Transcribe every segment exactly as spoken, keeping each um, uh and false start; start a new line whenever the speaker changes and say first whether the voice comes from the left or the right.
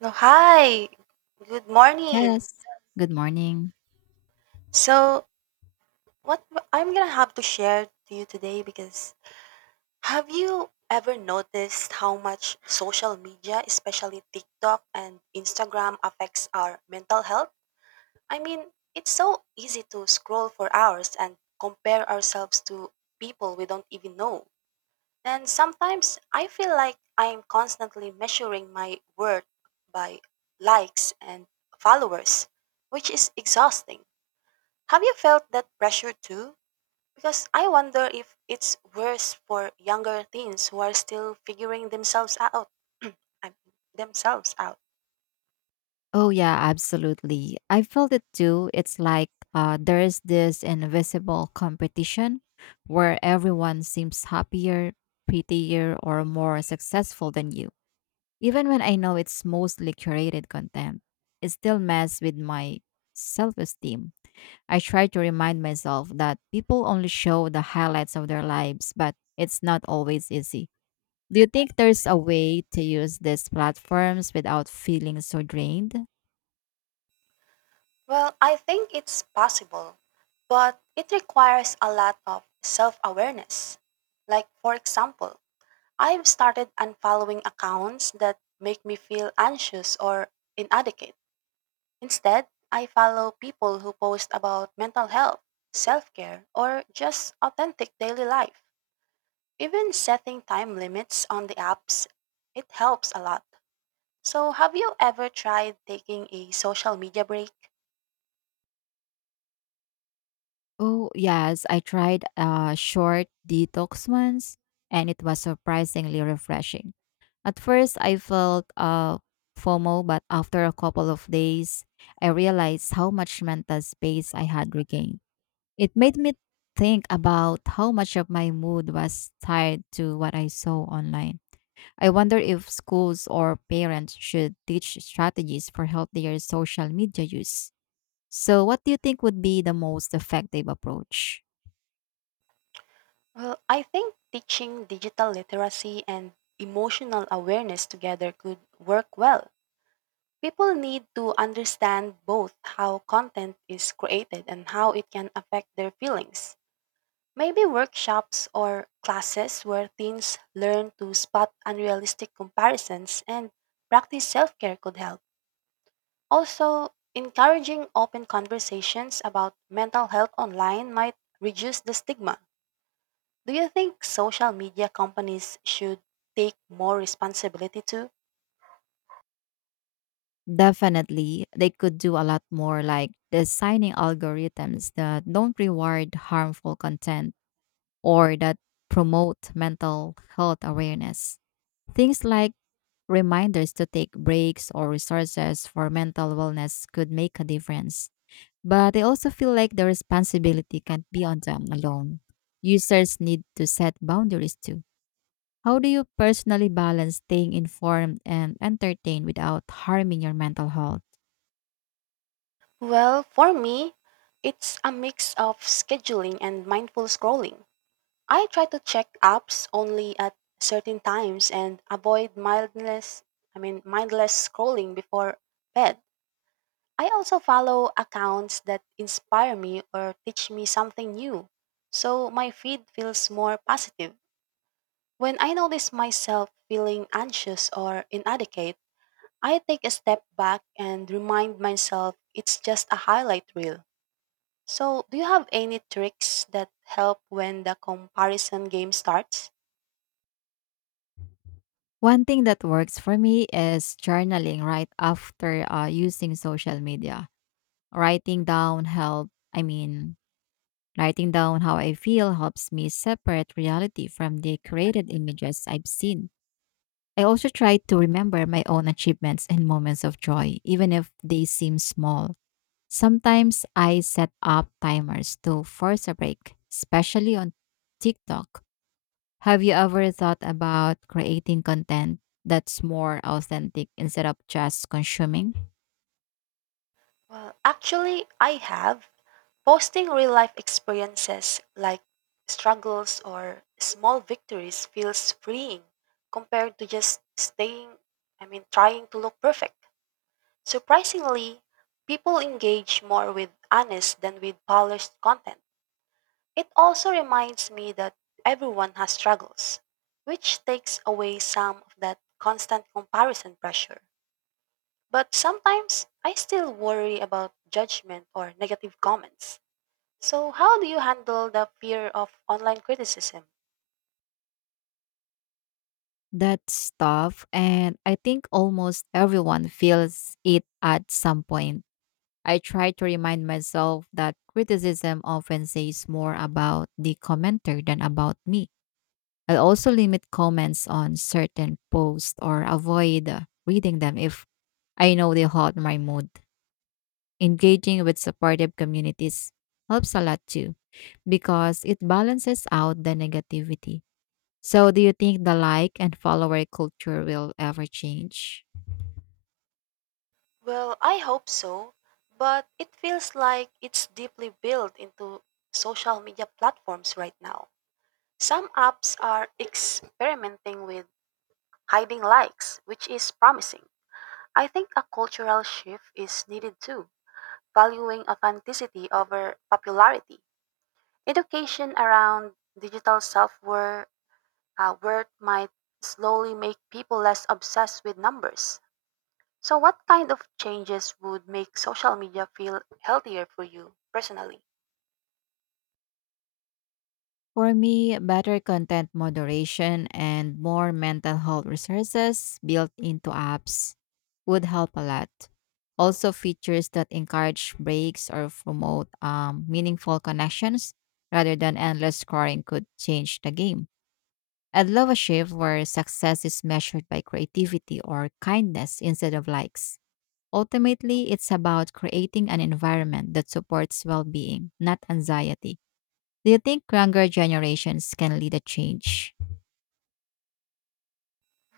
right: No, hi. Good morning.
left: Yes. Good morning.
right: So, what I am I'm gonna have to share to you today. Because have you ever noticed how much social media, especially TikTok and Instagram, affects our mental health? I mean, it's so easy to scroll for hours and compare ourselves to people we don't even know. And sometimes I feel like I'm constantly measuring my worth by likes and followers, which is exhausting. Have you felt that pressure too? Because I wonder if it's worse for younger teens who are still figuring themselves out. I- themselves out.
left: Oh, yeah, absolutely. I felt it too. It's like uh, there is this invisible competition where everyone seems happier, prettier, or more successful than you. Even when I know it's mostly curated content, it still messes with my self esteem. I try to remind myself that people only show the highlights of their lives, but it's not always easy. Do you think there's a way to use these platforms without feeling so drained?
right: Well, I think it's possible, but it requires a lot of self-awareness. Like for example, I've started unfollowing accounts that make me feel anxious or inadequate. Instead, I follow people who post about mental health, self-care, or just authentic daily life. Even setting time limits on the apps, it helps a lot. So, have you ever tried taking a social media break?
left: Oh, yes, I tried a short detox once and it was surprisingly refreshing. At first, I felt uh, FOMO, but after a couple of days, I realized how much mental space I had regained. It made me think about how much of my mood was tied to what I saw online. I wonder if schools or parents should teach strategies for healthier social media use. So, what do you think would be the most effective approach?
right: Well, I think teaching digital literacy and emotional awareness together could work well. People need to understand both how content is created and how it can affect their feelings. Maybe workshops or classes where teens learn to spot unrealistic comparisons and practice self care could help. Also, encouraging open conversations about mental health online might reduce the stigma. Do you think social media companies should take more responsibility too?
left: Definitely, they could do a lot more, like designing algorithms that don't reward harmful content or that promote mental health awareness. Things like reminders to take breaks or resources for mental wellness could make a difference. But I also feel like the responsibility can't be on them alone. Users need to set boundaries too. How do you personally balance staying informed and entertained without harming your mental health?
right: Well, for me, it's a mix of scheduling and mindful scrolling. I try to check apps only at certain times and avoid mindless, I mean mindless scrolling before bed. I also follow accounts that inspire me or teach me something new, so my feed feels more positive. When I notice myself feeling anxious or inadequate, I take a step back and remind myself it's just a highlight reel. So, do you have any tricks that help when the comparison game starts?
left: One thing that works for me is journaling right after uh, using social media. Writing down help, I mean, writing down how I feel helps me separate reality from the created images I've seen. I also try to remember my own achievements and moments of joy, even if they seem small. Sometimes I set up timers to force a break, especially on TikTok. Have you ever thought about creating content that's more authentic instead of just consuming
right: Well, actually, I have. Posting real life experiences like struggles or small victories feels freeing compared to just staying, I mean, trying to look perfect. Surprisingly, people engage more with honest than with polished content. It also reminds me that everyone has struggles, which takes away some of that constant comparison pressure. But sometimes I still worry about judgment or negative comments. So, how do you handle the fear of online criticism?
left: that stuff? And I think almost everyone feels it at some point. I try to remind myself that criticism often says more about the commenter than about me. I also limit comments on certain posts or avoid uh, reading them if I know they hurt my mood. Engaging with supportive communities helps a lot too because it balances out the negativity. So, do you think the like and follower culture will ever change?
right: Well, I hope so, but it feels like it's deeply built into social media platforms right now. Some apps are experimenting with hiding likes, which is promising. I think a cultural shift is needed too, valuing authenticity over popularity. Education around digital self worth might slowly make people less obsessed with numbers. So, what kind of changes would make social media feel healthier for you personally?
left: For me, better content moderation and more mental health resources built into apps would help a lot. Also, features that encourage breaks or promote um, meaningful connections rather than endless scrolling could change the game. I'd love a shift where success is measured by creativity or kindness instead of likes. Ultimately, it's about creating an environment that supports well being, not anxiety. Do you think younger generations can lead a change?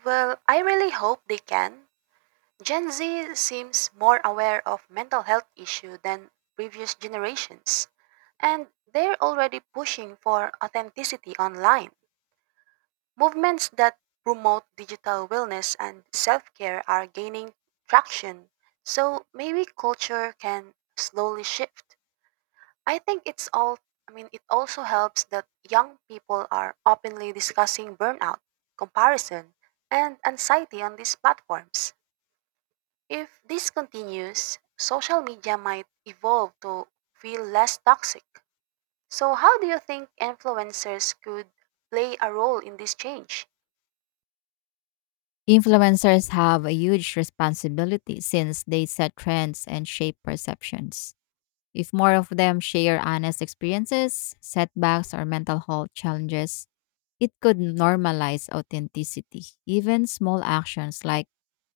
right: Well, I really hope they can. Gen Z seems more aware of mental health issue than previous generations, and they're already pushing for authenticity online. Movements that promote digital wellness and self-care are gaining traction, so maybe culture can slowly shift. I think it's all I mean it also helps that young people are openly discussing burnout, comparison, and anxiety on these platforms. If this continues, social media might evolve to feel less toxic. So how do you think influencers could play a role in this change?
left: Influencers have a huge responsibility since they set trends and shape perceptions. If more of them share honest experiences, setbacks, or mental health challenges, it could normalize authenticity. Even small actions like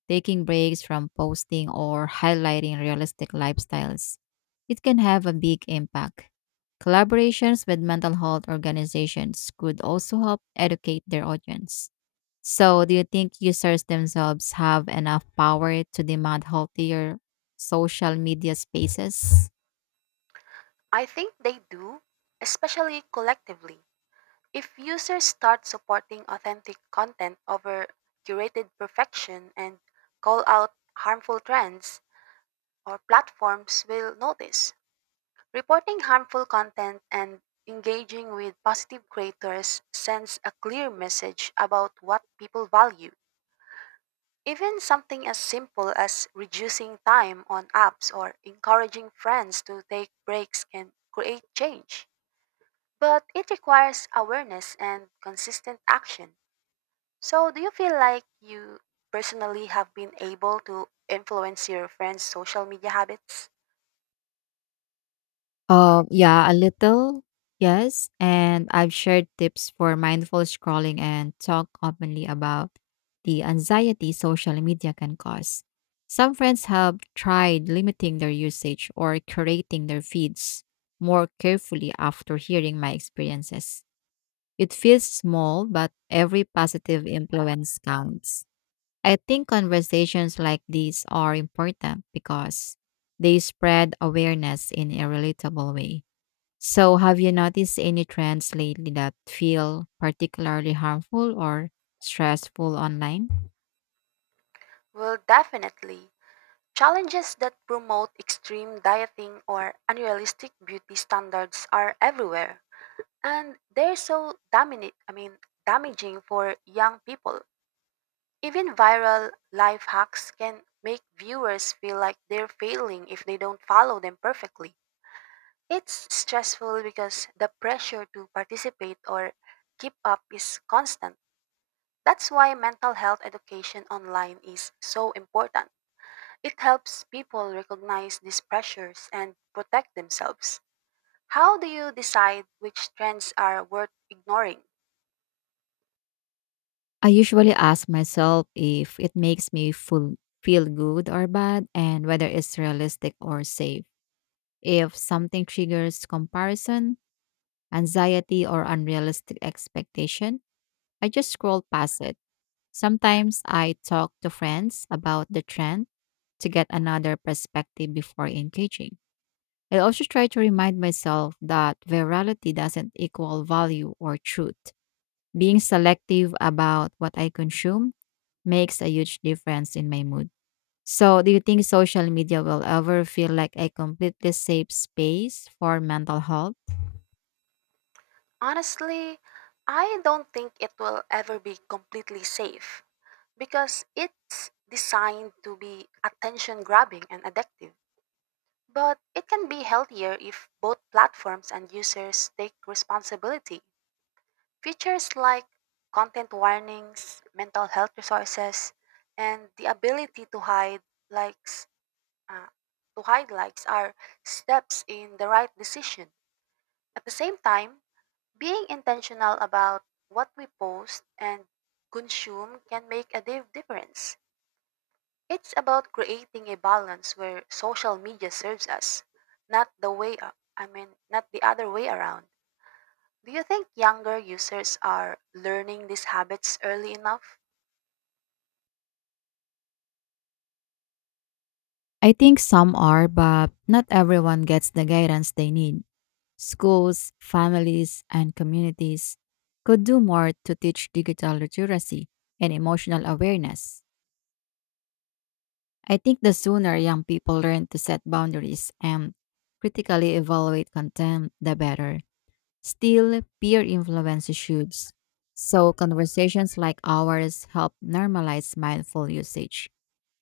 left: taking breaks from posting or highlighting realistic lifestyles, it can have a big impact. Collaborations with mental health organizations could also help educate their audience. So, do you think users themselves have enough power to demand healthier social media spaces?
right: I think they do, especially collectively. If users start supporting authentic content over curated perfection and call out harmful trends, or platforms will notice. Reporting harmful content and engaging with positive creators sends a clear message about what people value. Even something as simple as reducing time on apps or encouraging friends to take breaks can create change. But it requires awareness and consistent action. So, do you feel like you personally have been able to influence your friends' social media habits?
left: Um, yeah, a little, yes. And I've shared tips for mindful scrolling and talk openly about the anxiety social media can cause. Some friends have tried limiting their usage or curating their feeds more carefully after hearing my experiences. It feels small, but every positive influence counts. I think conversations like these are important because they spread awareness in a relatable way. So, have you noticed any trends lately that feel particularly harmful or stressful online?
right: Well, definitely. Challenges that promote extreme dieting or unrealistic beauty standards are everywhere, and they're so dominant, I mean, damaging for young people. Even viral life hacks can make viewers feel like they're failing if they don't follow them perfectly. It's stressful because the pressure to participate or keep up is constant. That's why mental health education online is so important. It helps people recognize these pressures and protect themselves. How do you decide which trends are worth ignoring?
left: I usually ask myself if it makes me full, feel good or bad and whether it's realistic or safe. If something triggers comparison, anxiety, or unrealistic expectation, I just scroll past it. Sometimes I talk to friends about the trend to get another perspective before engaging. I also try to remind myself that virality doesn't equal value or truth. Being selective about what I consume makes a huge difference in my mood. So, do you think social media will ever feel like a completely safe space for mental health?
right: Honestly, I don't think it will ever be completely safe because it's designed to be attention grabbing and addictive. But it can be healthier if both platforms and users take responsibility. Features like content warnings, mental health resources, and the ability to hide likes uh, to hide likes are steps in the right decision. At the same time, being intentional about what we post and consume can make a div- difference. It's about creating a balance where social media serves us, not the way a- I mean, not the other way around. Do you think younger users are learning these habits early enough?
left: I think some are, but not everyone gets the guidance they need. Schools, families, and communities could do more to teach digital literacy and emotional awareness. I think the sooner young people learn to set boundaries and critically evaluate content, the better. Still, peer influence issues. So, conversations like ours help normalize mindful usage.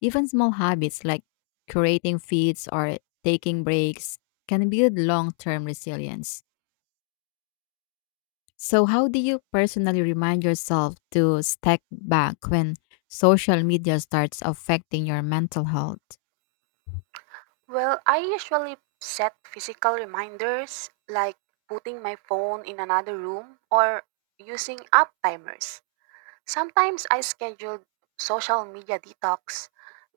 left: Even small habits like curating feeds or taking breaks can build long term resilience. So, how do you personally remind yourself to step back when social media starts affecting your mental health?
right: Well, I usually set physical reminders like putting my phone in another room or using app timers. Sometimes I schedule social media detox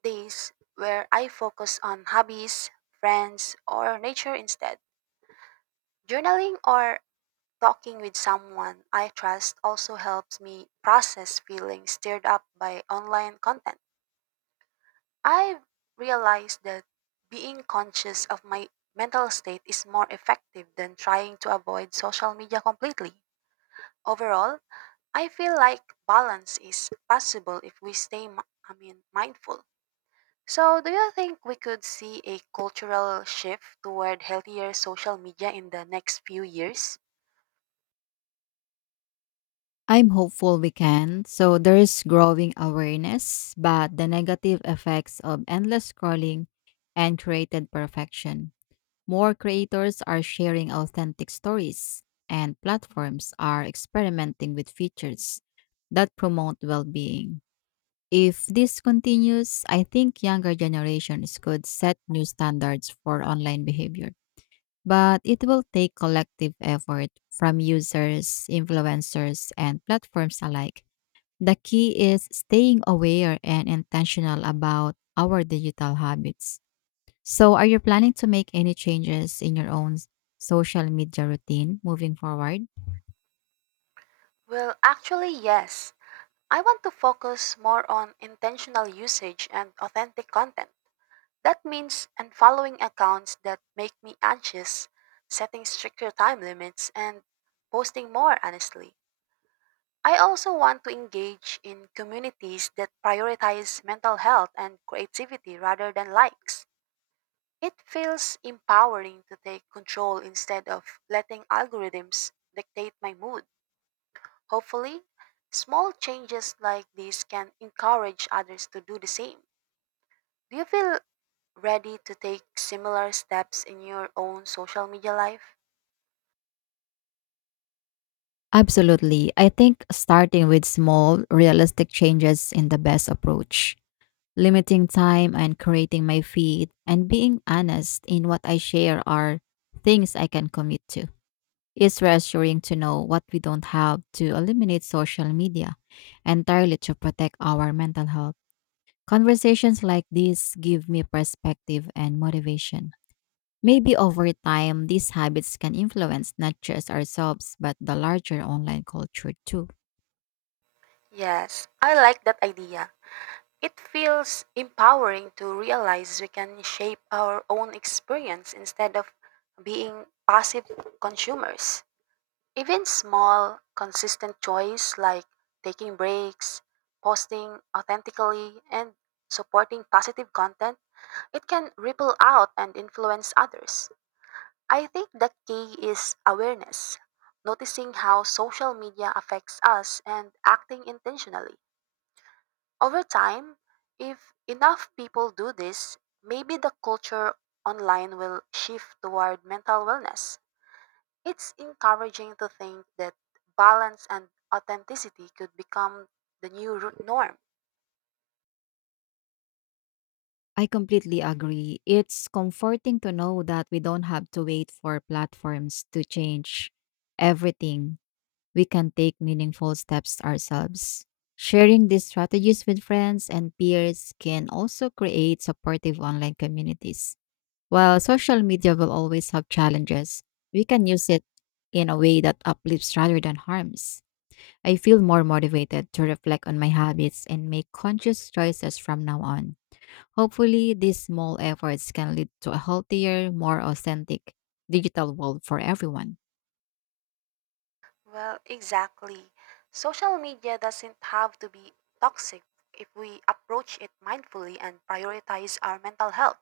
right: days where I focus on hobbies, friends, or nature instead. Journaling or talking with someone I trust also helps me process feelings stirred up by online content. I've realized that being conscious of my mental state is more effective than trying to avoid social media completely. Overall, I feel like balance is possible if we stay mi- I mean mindful. So, do you think we could see a cultural shift toward healthier social media in the next few years?
left: I'm hopeful we can. So there's growing awareness, but the negative effects of endless scrolling and created perfection. More creators are sharing authentic stories, and platforms are experimenting with features that promote well being. If this continues, I think younger generations could set new standards for online behavior. But it will take collective effort from users, influencers, and platforms alike. The key is staying aware and intentional about our digital habits. So, are you planning to make any changes in your own s- social media routine moving forward?
right: Well, actually, yes. I want to focus more on intentional usage and authentic content. That means unfollowing accounts that make me anxious, setting stricter time limits, and posting more honestly. I also want to engage in communities that prioritize mental health and creativity rather than likes. It feels empowering to take control instead of letting algorithms dictate my mood. Hopefully, small changes like these can encourage others to do the same. Do you feel ready to take similar steps in your own social media life?
left: Absolutely. I think starting with small, realistic changes is the best approach. Limiting time and creating my feed and being honest in what I share are things I can commit to. It's reassuring to know what we don't have to eliminate social media entirely to protect our mental health. Conversations like these give me perspective and motivation. Maybe over time, these habits can influence not just ourselves, but the larger online culture too.
right: Yes, I like that idea. It feels empowering to realize we can shape our own experience instead of being passive consumers. Even small, consistent choice like taking breaks, posting authentically, and supporting positive content, it can ripple out and influence others. I think the key is awareness, noticing how social media affects us and acting intentionally. Over time, if enough people do this, maybe the culture online will shift toward mental wellness. It's encouraging to think that balance and authenticity could become the new ru- norm.
left: I completely agree. It's comforting to know that we don't have to wait for platforms to change everything. We can take meaningful steps ourselves. Sharing these strategies with friends and peers can also create supportive online communities. While social media will always have challenges, we can use it in a way that uplifts rather than harms. I feel more motivated to reflect on my habits and make conscious choices from now on. Hopefully, these small efforts can lead to a healthier, more authentic digital world for everyone.
right: Well, exactly. Social media doesn't have to be toxic if we approach it mindfully and prioritize our mental health.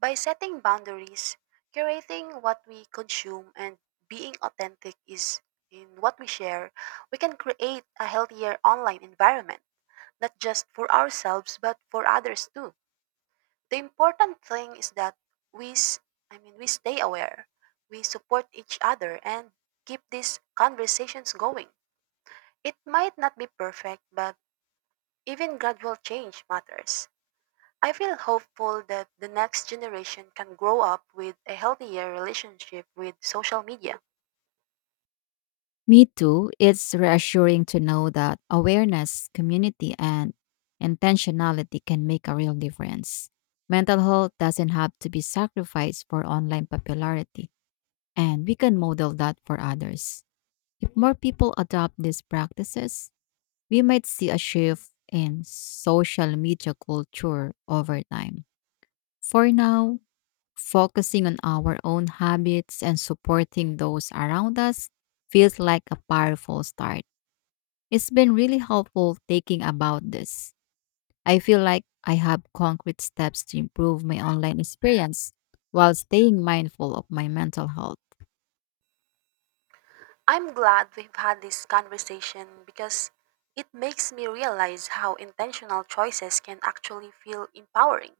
right: By setting boundaries, curating what we consume, and being authentic is in what we share, we can create a healthier online environment, not just for ourselves but for others too. The important thing is that we s- I mean we stay aware, we support each other and keep these conversations going. It might not be perfect, but even gradual change matters. I feel hopeful that the next generation can grow up with a healthier relationship with social media.
left: Me too. It's reassuring to know that awareness, community, and intentionality can make a real difference. Mental health doesn't have to be sacrificed for online popularity, and we can model that for others. If more people adopt these practices, we might see a shift in social media culture over time. For now, focusing on our own habits and supporting those around us feels like a powerful start. It's been really helpful thinking about this. I feel like I have concrete steps to improve my online experience while staying mindful of my mental health.
right: I'm glad we've had this conversation because it makes me realize how intentional choices can actually feel empowering.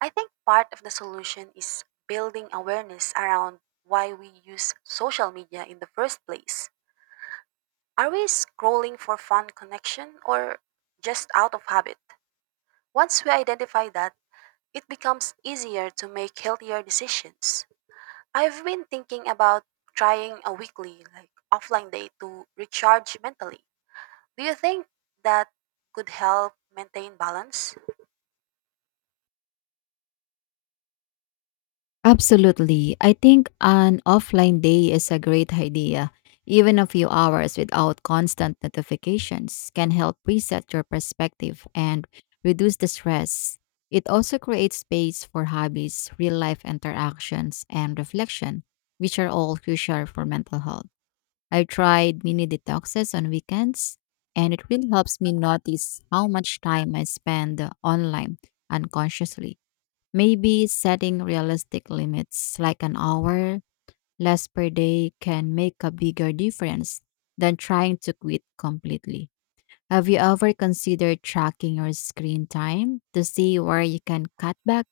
right: I think part of the solution is building awareness around why we use social media in the first place. Are we scrolling for fun connection or just out of habit? Once we identify that, it becomes easier to make healthier decisions. I've been thinking about trying a weekly, like offline day to recharge mentally. Do you think that could help maintain balance?
left: Absolutely. I think an offline day is a great idea. Even a few hours without constant notifications can help reset your perspective and reduce the stress. It also creates space for hobbies, real life interactions, and reflection, which are all crucial for mental health. I tried mini detoxes on weekends, and it really helps me notice how much time I spend online unconsciously. Maybe setting realistic limits like an hour less per day can make a bigger difference than trying to quit completely. Have you ever considered tracking your screen time to see where you can cut back?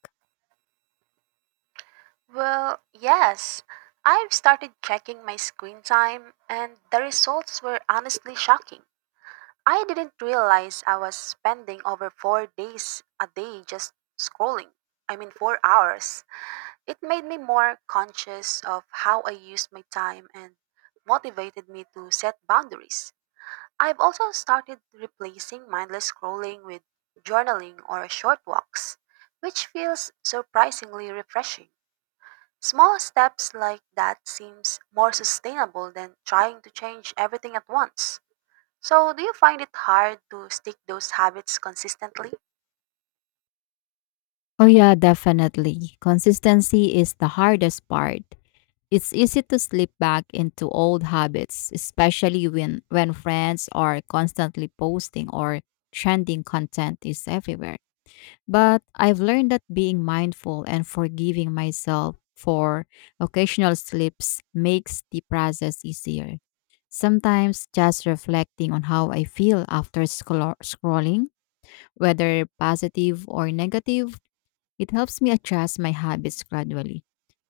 right: Well, yes. I've started checking my screen time, and the results were honestly shocking. I didn't realize I was spending over four days a day just scrolling. I mean, four hours It made me more conscious of how I used my time and motivated me to set boundaries. I've also started replacing mindless scrolling with journaling or short walks, which feels surprisingly refreshing. Small steps like that seems more sustainable than trying to change everything at once. So, do you find it hard to stick those habits consistently?
left: Oh, yeah, definitely. Consistency is the hardest part. It's easy to slip back into old habits, especially when, when friends are constantly posting or trending content is everywhere. But I've learned that being mindful and forgiving myself for occasional slips makes the process easier. Sometimes just reflecting on how I feel after scro- scrolling, whether positive or negative, it helps me adjust my habits gradually.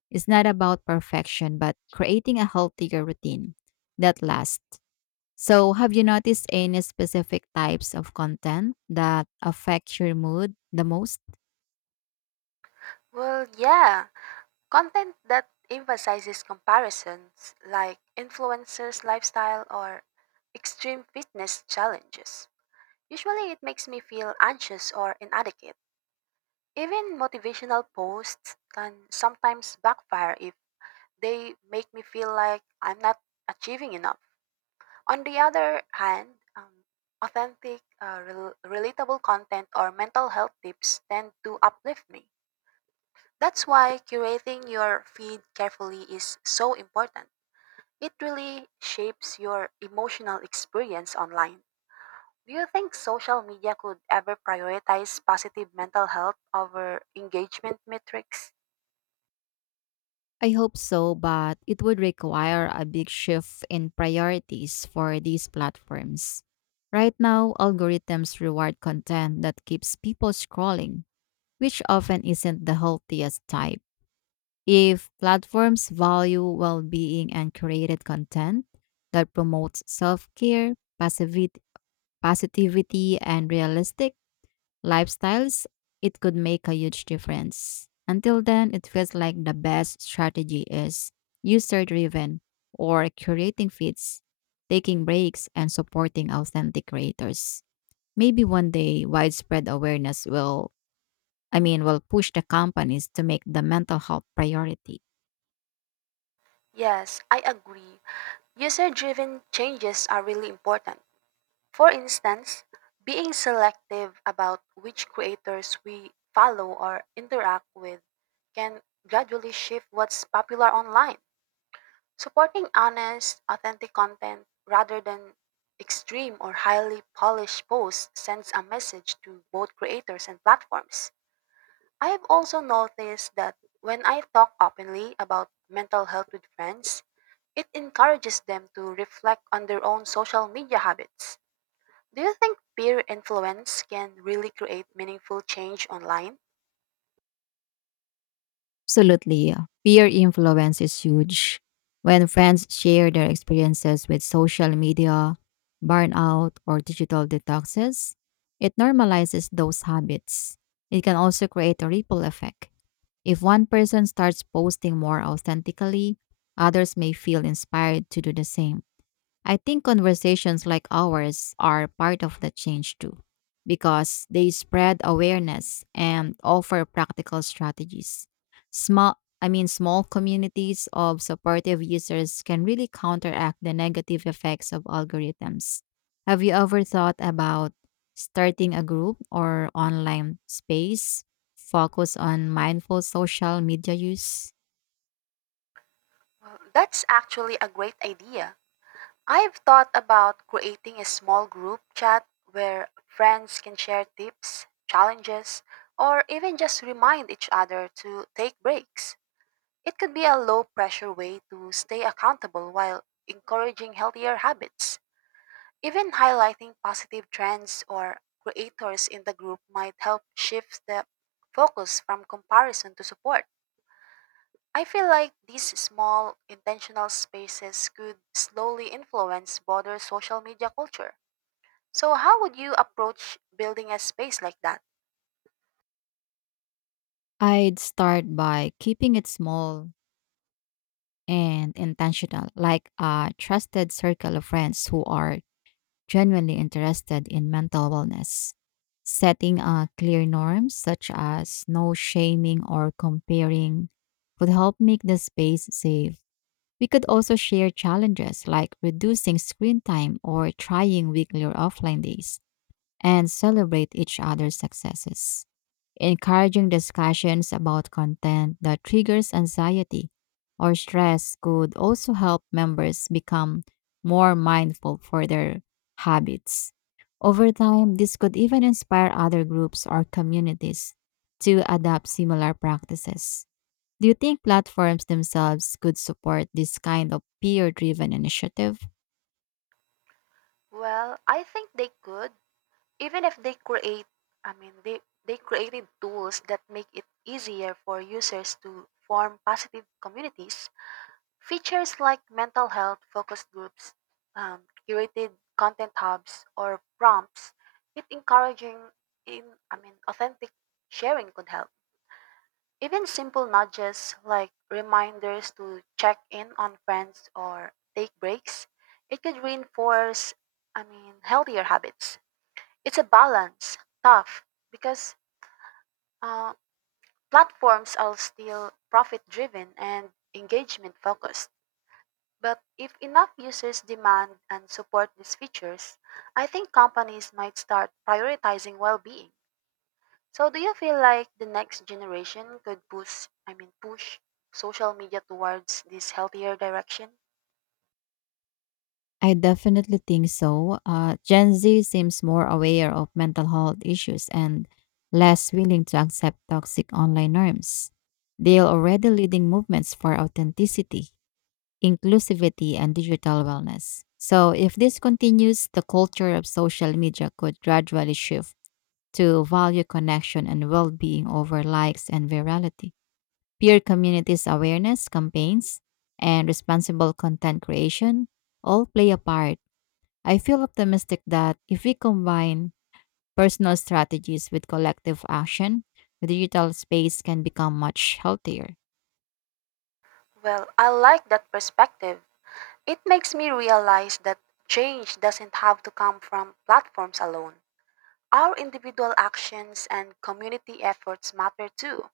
left: It's not about perfection, but creating a healthier routine that lasts. So, have you noticed any specific types of content that affect your mood the most?
right: Well, yeah. Content that emphasizes comparisons, like influencers' lifestyle or extreme fitness challenges. Usually, it makes me feel anxious or inadequate. Even motivational posts can sometimes backfire if they make me feel like I'm not achieving enough. On the other hand, um, authentic, uh, rel- relatable content or mental health tips tend to uplift me. That's why curating your feed carefully is so important. It really shapes your emotional experience online. Do you think social media could ever prioritize positive mental health over engagement metrics?
left: I hope so, but it would require a big shift in priorities for these platforms. Right now, algorithms reward content that keeps people scrolling, which often isn't the healthiest type. If platforms value well being and created content that promotes self care, positivity, and realistic lifestyles, it could make a huge difference. Until then, it feels like the best strategy is user driven, or curating feeds, taking breaks, and supporting authentic creators. Maybe one day widespread awareness will, I mean, will push the companies to make the mental health priority.
right: Yes, I agree. User driven changes are really important. For instance, being selective about which creators we follow or interact with can gradually shift what's popular online. Supporting honest, authentic content rather than extreme or highly polished posts sends a message to both creators and platforms. I have also noticed that when I talk openly about mental health with friends, it encourages them to reflect on their own social media habits. Do you think peer influence can really create meaningful change online?
left: Absolutely. Yeah. Peer influence is huge. When friends share their experiences with social media, burnout, or digital detoxes, it normalizes those habits. It can also create a ripple effect. If one person starts posting more authentically, others may feel inspired to do the same. I think conversations like ours are part of the change too, because they spread awareness and offer practical strategies. Small I mean small communities of supportive users can really counteract the negative effects of algorithms. Have you ever thought about starting a group or online space focused on mindful social media use?
right: Well, that's actually a great idea. I've thought about creating a small group chat where friends can share tips, challenges, or even just remind each other to take breaks. It could be a low pressure way to stay accountable while encouraging healthier habits. Even highlighting positive trends or creators in the group might help shift the focus from comparison to support. I feel like these small, intentional spaces could slowly influence broader social media culture. So, how would you approach building a space like that?
left: I'd start by keeping it small and intentional, like a trusted circle of friends who are genuinely interested in mental wellness. Setting uh, clear norms such as no shaming or comparing could help make the space safe. We could also share challenges like reducing screen time or trying weekly or offline days and celebrate each other's successes. Encouraging discussions about content that triggers anxiety or stress could also help members become more mindful for their habits. Over time, this could even inspire other groups or communities to adopt similar practices. Do you think platforms themselves could support this kind of peer driven initiative?
right: Well, I think they could, even if they create, I mean, they, they created tools that make it easier for users to form positive communities. Features like mental health focus groups, um, curated content hubs, or prompts with encouraging in I mean authentic sharing could help. Even simple nudges like reminders to check in on friends or take breaks, it could reinforce I mean healthier habits. It's a balance, tough because uh, platforms are still profit driven and engagement focused. But if enough users demand and support these features, I think companies might start prioritizing well-being. So do you feel like the next generation could push, I mean push social media towards this healthier direction?
left: I definitely think so. Uh, Gen Z seems more aware of mental health issues and less willing to accept toxic online norms. They are already leading movements for authenticity, inclusivity, and digital wellness. So, if this continues, the culture of social media could gradually shift to value connection and well being over likes and virality. Peer communities awareness campaigns and responsible content creation all play a part. I feel optimistic that if we combine personal strategies with collective action, the digital space can become much healthier.
right: Well, I like that perspective. It makes me realize that change doesn't have to come from platforms alone. Our individual actions and community efforts matter too.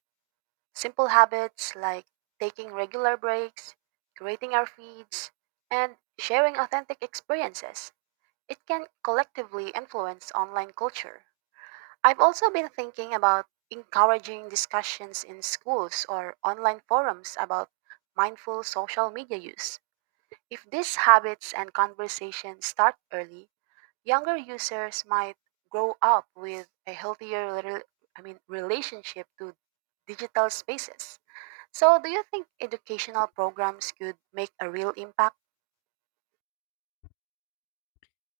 right: Simple habits like taking regular breaks, creating our feeds, and sharing authentic experiences, it can collectively influence online culture. I've also been thinking about encouraging discussions in schools or online forums about mindful social media use. If these habits and conversations start early, younger users might grow up with a healthier rel- I mean relationship to digital spaces. So, do you think educational programs could make a real impact?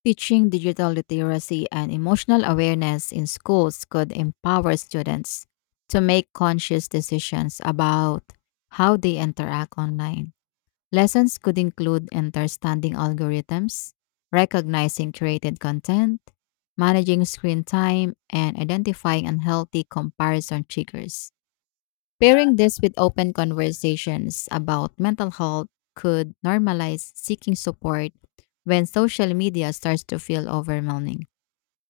left: Teaching digital literacy and emotional awareness in schools could empower students to make conscious decisions about how they interact online. Lessons could include understanding algorithms, recognizing created content, managing screen time, and identifying unhealthy comparison triggers. Pairing this with open conversations about mental health could normalize seeking support when social media starts to feel overwhelming.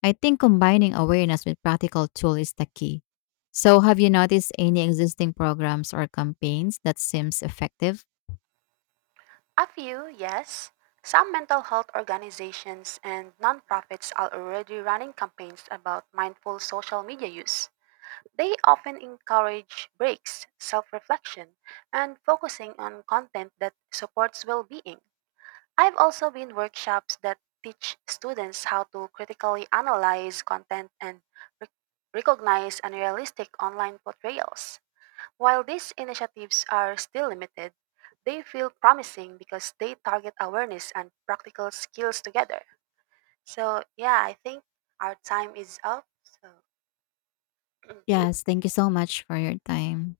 left: I think combining awareness with practical tool is the key. So, have you noticed any existing programs or campaigns that seems effective?
right: A few, yes. Some mental health organizations and nonprofits are already running campaigns about mindful social media use. They often encourage breaks, self reflection, and focusing on content that supports well being. I've also been workshops that teach students how to critically analyze content and rec- recognize unrealistic online portrayals. While these initiatives are still limited, they feel promising because they target awareness and practical skills together. So, yeah, I think our time is up. So,
left: Yes, thank you so much for your time.